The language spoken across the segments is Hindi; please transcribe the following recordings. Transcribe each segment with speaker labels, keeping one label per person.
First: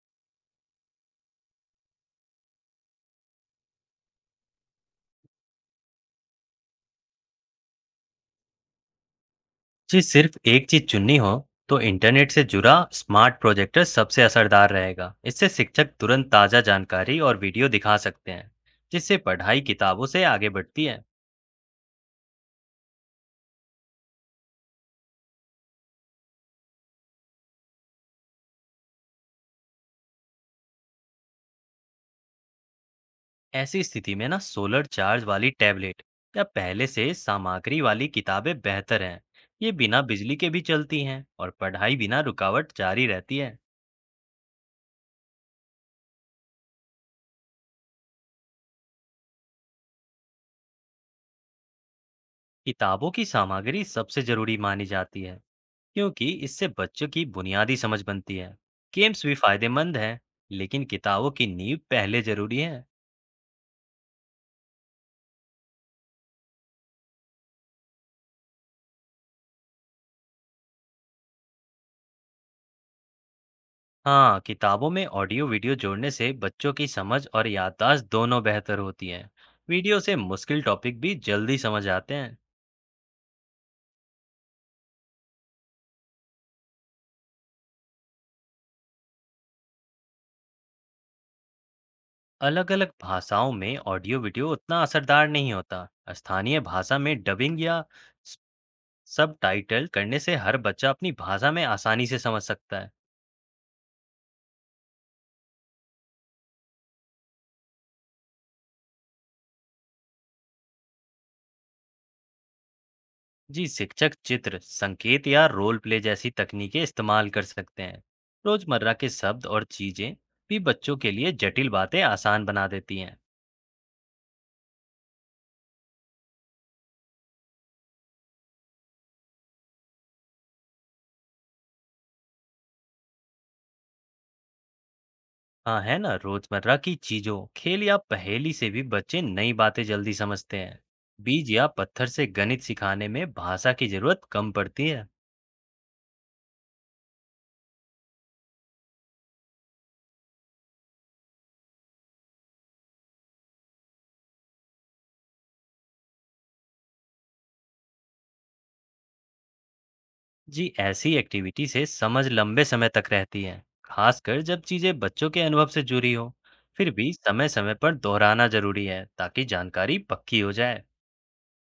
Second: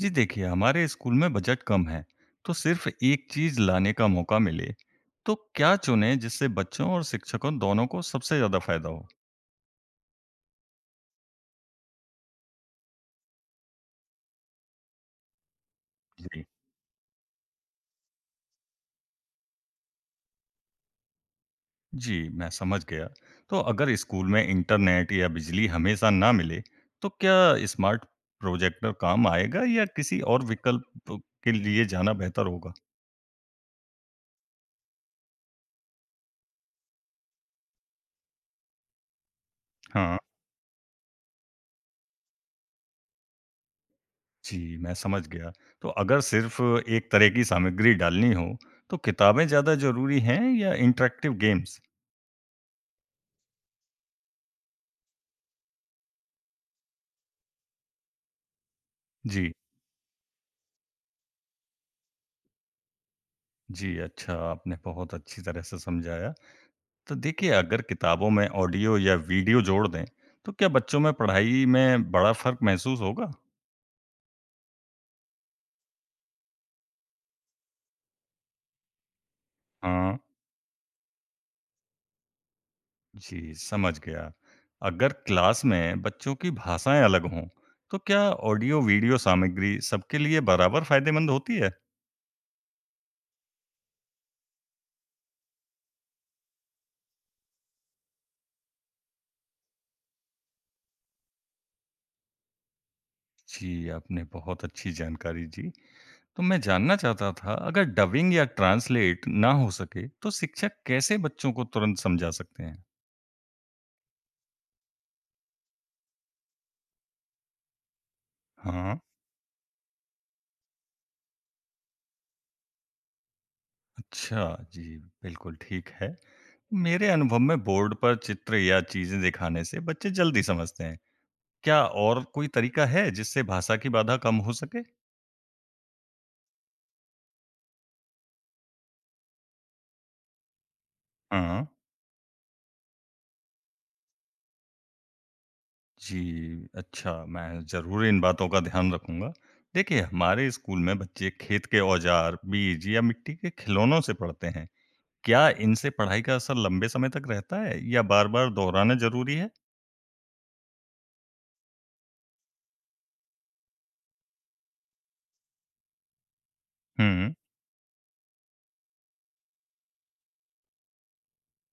Speaker 1: जी देखिए, हमारे स्कूल में बजट कम है, तो सिर्फ एक चीज़ लाने का मौका मिले, तो क्या चुनें जिससे बच्चों और शिक्षकों दोनों को सबसे ज़्यादा फ़ायदा हो?
Speaker 2: जी सिर्फ एक चीज चुननी हो तो इंटरनेट से जुड़ा स्मार्ट प्रोजेक्टर सबसे असरदार रहेगा। इससे शिक्षक तुरंत
Speaker 1: जी
Speaker 2: ताज़ा जानकारी और वीडियो दिखा सकते हैं जिससे पढ़ाई किताबों से आगे बढ़ती है।
Speaker 1: जी, मैं समझ गया। तो अगर स्कूल में इंटरनेट या बिजली हमेशा ना मिले, तो क्या स्मार्ट प्रोजेक्टर काम आएगा या किसी और विकल्प के लिए जाना बेहतर होगा?
Speaker 2: ऐसी स्थिति में ना सोलर चार्ज वाली टैबलेट या पहले से सामग्री वाली किताबें बेहतर हैं। ये बिना
Speaker 1: हाँ
Speaker 2: बिजली के भी चलती हैं और पढ़ाई बिना रुकावट जारी रहती है।
Speaker 1: जी, मैं समझ गया। तो अगर सिर्फ एक तरह की सामग्री डालनी हो, तो किताबें ज़्यादा ज़रूरी हैं या इंटरेक्टिव गेम्स?
Speaker 2: किताबों की सामग्री सबसे जरूरी मानी जाती है क्योंकि इससे बच्चों की बुनियादी समझ बनती है। गेम्स भी
Speaker 1: जी।
Speaker 2: फायदेमंद हैं, लेकिन किताबों की नींव पहले जरूरी है।
Speaker 1: जी, अच्छा, आपने बहुत अच्छी तरह से समझाया। तो देखिए, अगर किताबों में ऑडियो या वीडियो जोड़ दें, तो क्या बच्चों में पढ़ाई में बड़ा फ़र्क महसूस होगा?
Speaker 2: हाँ, किताबों में ऑडियो वीडियो जोड़ने से बच्चों की समझ और याददाश्त दोनों बेहतर होती है। वीडियो
Speaker 1: हाँ,
Speaker 2: से मुश्किल टॉपिक भी जल्दी समझ आते हैं।
Speaker 1: जी, समझ गया। अगर क्लास में बच्चों की भाषाएँ अलग हों, तो क्या ऑडियो-वीडियो सामग्री सबके लिए बराबर फ़ायदेमंद होती है?
Speaker 2: अलग अलग भाषाओं में ऑडियो वीडियो उतना असरदार नहीं होता। स्थानीय भाषा में डबिंग या सब टाइटल करने से हर बच्चा अपनी भाषा में आसानी से समझ सकता है।
Speaker 1: जी, आपने बहुत अच्छी जानकारी दी। तो मैं जानना चाहता था, अगर डबिंग या ट्रांसलेट ना हो सके, तो शिक्षक कैसे बच्चों को तुरंत समझा सकते हैं?
Speaker 2: जी, शिक्षक चित्र संकेत या रोल प्ले जैसी तकनीकें इस्तेमाल कर सकते हैं। रोजमर्रा
Speaker 1: हाँ।
Speaker 2: के शब्द और चीजें भी बच्चों के लिए जटिल बातें आसान बना देती हैं।
Speaker 1: अच्छा, जी, बिल्कुल ठीक है। मेरे अनुभव में बोर्ड पर चित्र या चीज़ें दिखाने से बच्चे जल्दी समझते हैं। क्या और कोई तरीका है जिससे भाषा की बाधा कम हो सके?
Speaker 2: हाँ, है ना, रोजमर्रा की चीजों, खेल या पहेली से भी बच्चे नई बातें जल्दी समझते हैं। बीज
Speaker 1: हाँ,
Speaker 2: या पत्थर से गणित सिखाने में भाषा की जरूरत कम पड़ती है।
Speaker 1: जी, अच्छा, मैं ज़रूर इन बातों का ध्यान रखूँगा। देखिए, हमारे स्कूल में बच्चे खेत के औजार, बीज या मिट्टी के खिलौनों से पढ़ते हैं। क्या इनसे पढ़ाई का असर लंबे समय तक रहता है या बार-बार दोहराना ज़रूरी है?
Speaker 2: जी, ऐसी एक्टिविटी से समझ लंबे समय तक रहती है, खासकर जब चीजें बच्चों के अनुभव से जुड़ी हो। फिर भी
Speaker 1: हुँ।
Speaker 2: समय समय पर दोहराना जरूरी है ताकि जानकारी पक्की हो जाए।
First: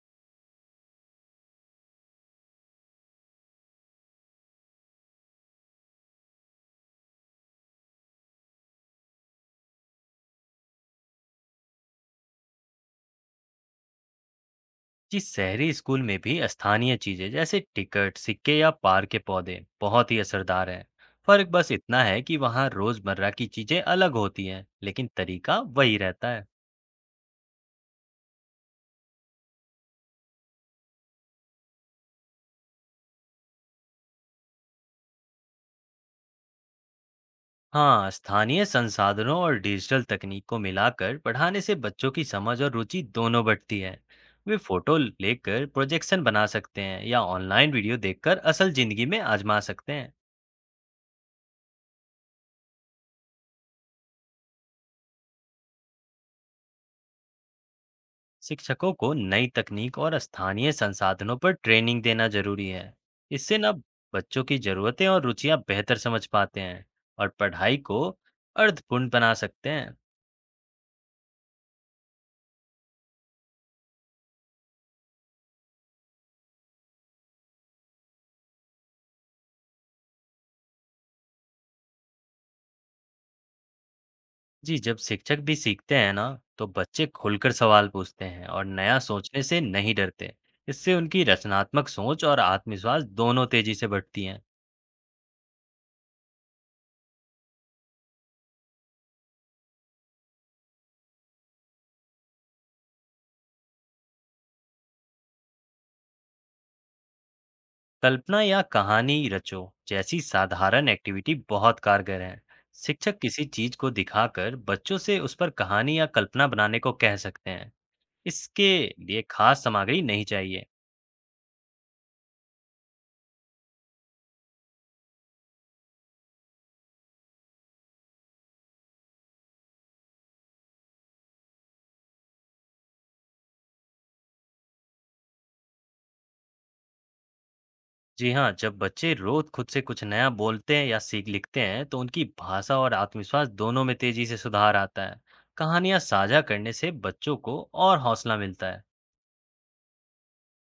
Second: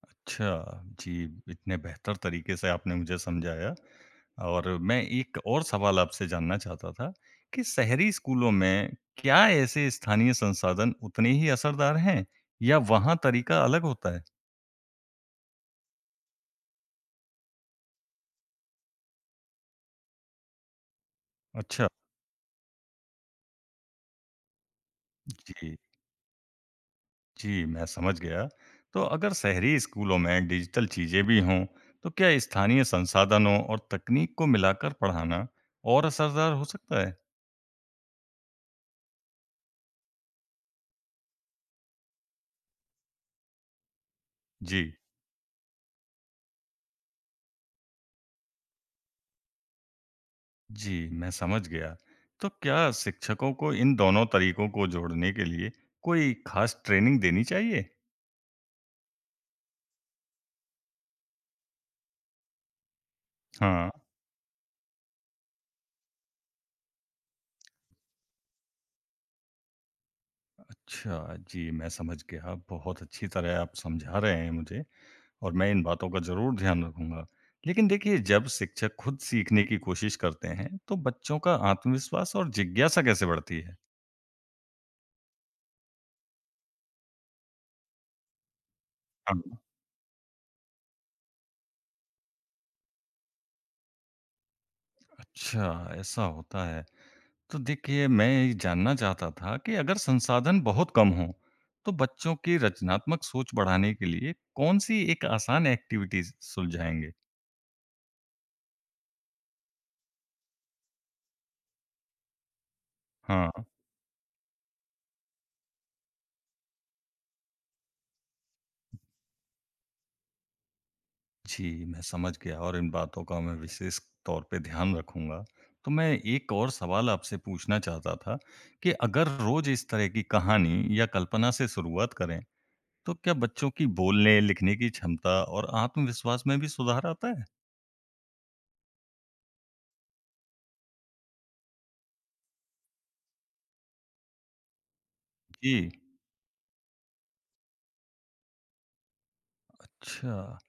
Speaker 1: अच्छा, जी, इतने बेहतर तरीके से आपने मुझे समझाया और मैं एक और सवाल आपसे जानना चाहता था कि शहरी स्कूलों में क्या ऐसे स्थानीय संसाधन उतने ही असरदार हैं या वहाँ तरीका अलग होता है?
Speaker 2: जी, शहरी स्कूल में भी स्थानीय चीजें जैसे टिकट, सिक्के या पार्क के पौधे बहुत ही असरदार हैं। फर्क बस
Speaker 1: अच्छा,
Speaker 2: इतना है कि वहाँ रोजमर्रा की चीजें अलग होती हैं, लेकिन तरीका
Speaker 1: जी,
Speaker 2: वही रहता है।
Speaker 1: जी, मैं समझ गया। तो अगर शहरी स्कूलों में डिजिटल चीज़ें भी हों, तो क्या स्थानीय संसाधनों और तकनीक को मिलाकर पढ़ाना और असरदार हो सकता है?
Speaker 2: हाँ, स्थानीय संसाधनों और डिजिटल तकनीक को मिलाकर पढ़ाने से बच्चों की समझ और रुचि दोनों बढ़ती है। वे
Speaker 1: जी।
Speaker 2: फोटो लेकर प्रोजेक्शन बना सकते हैं या ऑनलाइन वीडियो देखकर असल जिंदगी में आजमा सकते हैं।
Speaker 1: जी, मैं समझ गया। तो क्या शिक्षकों को इन दोनों तरीकों को जोड़ने के लिए कोई ख़ास ट्रेनिंग देनी चाहिए?
Speaker 2: शिक्षकों को नई तकनीक और स्थानीय संसाधनों पर ट्रेनिंग देना जरूरी है। इससे ना
Speaker 1: हाँ,
Speaker 2: बच्चों की जरूरतें और रुचियां बेहतर समझ पाते हैं और पढ़ाई को अर्थपूर्ण बना सकते हैं।
Speaker 1: अच्छा, जी, मैं समझ गया। बहुत अच्छी तरह आप समझा रहे हैं मुझे और मैं इन बातों का ज़रूर ध्यान रखूँगा। लेकिन देखिए, जब शिक्षक खुद सीखने की कोशिश करते हैं, तो बच्चों का आत्मविश्वास और जिज्ञासा कैसे बढ़ती है?
Speaker 2: जी, जब शिक्षक भी सीखते हैं ना, तो बच्चे खुलकर सवाल पूछते हैं और नया सोचने
Speaker 1: हाँ,
Speaker 2: से नहीं डरते। इससे उनकी रचनात्मक सोच और आत्मविश्वास दोनों तेजी से बढ़ती हैं।
Speaker 1: अच्छा, ऐसा होता है। तो देखिए, मैं ये जानना चाहता था कि अगर संसाधन बहुत कम हों, तो बच्चों की रचनात्मक सोच बढ़ाने के लिए कौन-सी एक आसान एक्टिविटीज़ सुलझाएँगे?
Speaker 2: कल्पना या कहानी रचो जैसी साधारण एक्टिविटी बहुत कारगर है। शिक्षक किसी
Speaker 1: हाँ।
Speaker 2: चीज को दिखाकर बच्चों से उस पर कहानी या कल्पना बनाने को कह सकते हैं। इसके लिए खास सामग्री नहीं चाहिए।
Speaker 1: जी, मैं समझ गया और इन बातों का मैं विशेष तौर पे ध्यान रखूँगा। तो मैं एक और सवाल आपसे पूछना चाहता था कि अगर रोज़ इस तरह की कहानी या कल्पना से शुरुआत करें, तो क्या बच्चों की बोलने, लिखने की क्षमता और आत्मविश्वास में भी सुधार आता है?
Speaker 2: जी हाँ, जब बच्चे रोज खुद से कुछ नया बोलते हैं या सीख लिखते हैं, तो उनकी भाषा और आत्मविश्वास दोनों में तेजी से सुधार आता है।
Speaker 1: जी,
Speaker 2: कहानियां साझा करने से बच्चों को और हौसला मिलता है।
Speaker 1: अच्छा।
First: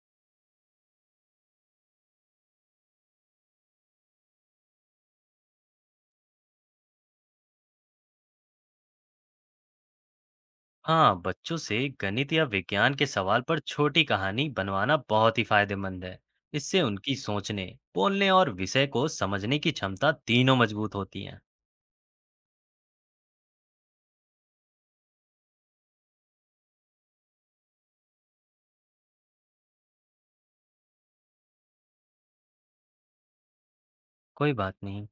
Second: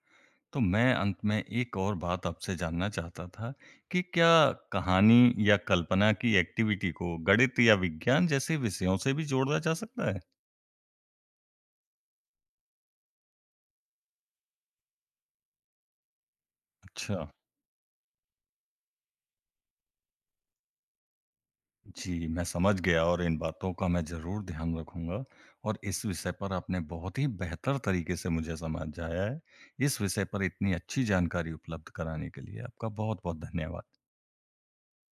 Speaker 1: तो मैं अंत में एक और बात आपसे जानना चाहता था कि क्या कहानी या कल्पना की एक्टिविटी को गणित या विज्ञान जैसे विषयों से भी जोड़ा जा सकता है?
Speaker 2: हाँ, बच्चों से गणित या विज्ञान के सवाल पर छोटी कहानी बनवाना बहुत ही फायदेमंद है। इससे उनकी
Speaker 1: अच्छा,
Speaker 2: सोचने, बोलने और विषय को समझने की क्षमता तीनों मजबूत होती है।
Speaker 1: जी, मैं समझ गया और इन बातों का मैं ज़रूर ध्यान रखूंगा और इस विषय पर आपने बहुत ही बेहतर तरीके से मुझे समझाया है। इस विषय पर इतनी अच्छी जानकारी उपलब्ध कराने के लिए आपका बहुत-बहुत धन्यवाद।
Speaker 2: कोई बात नहीं।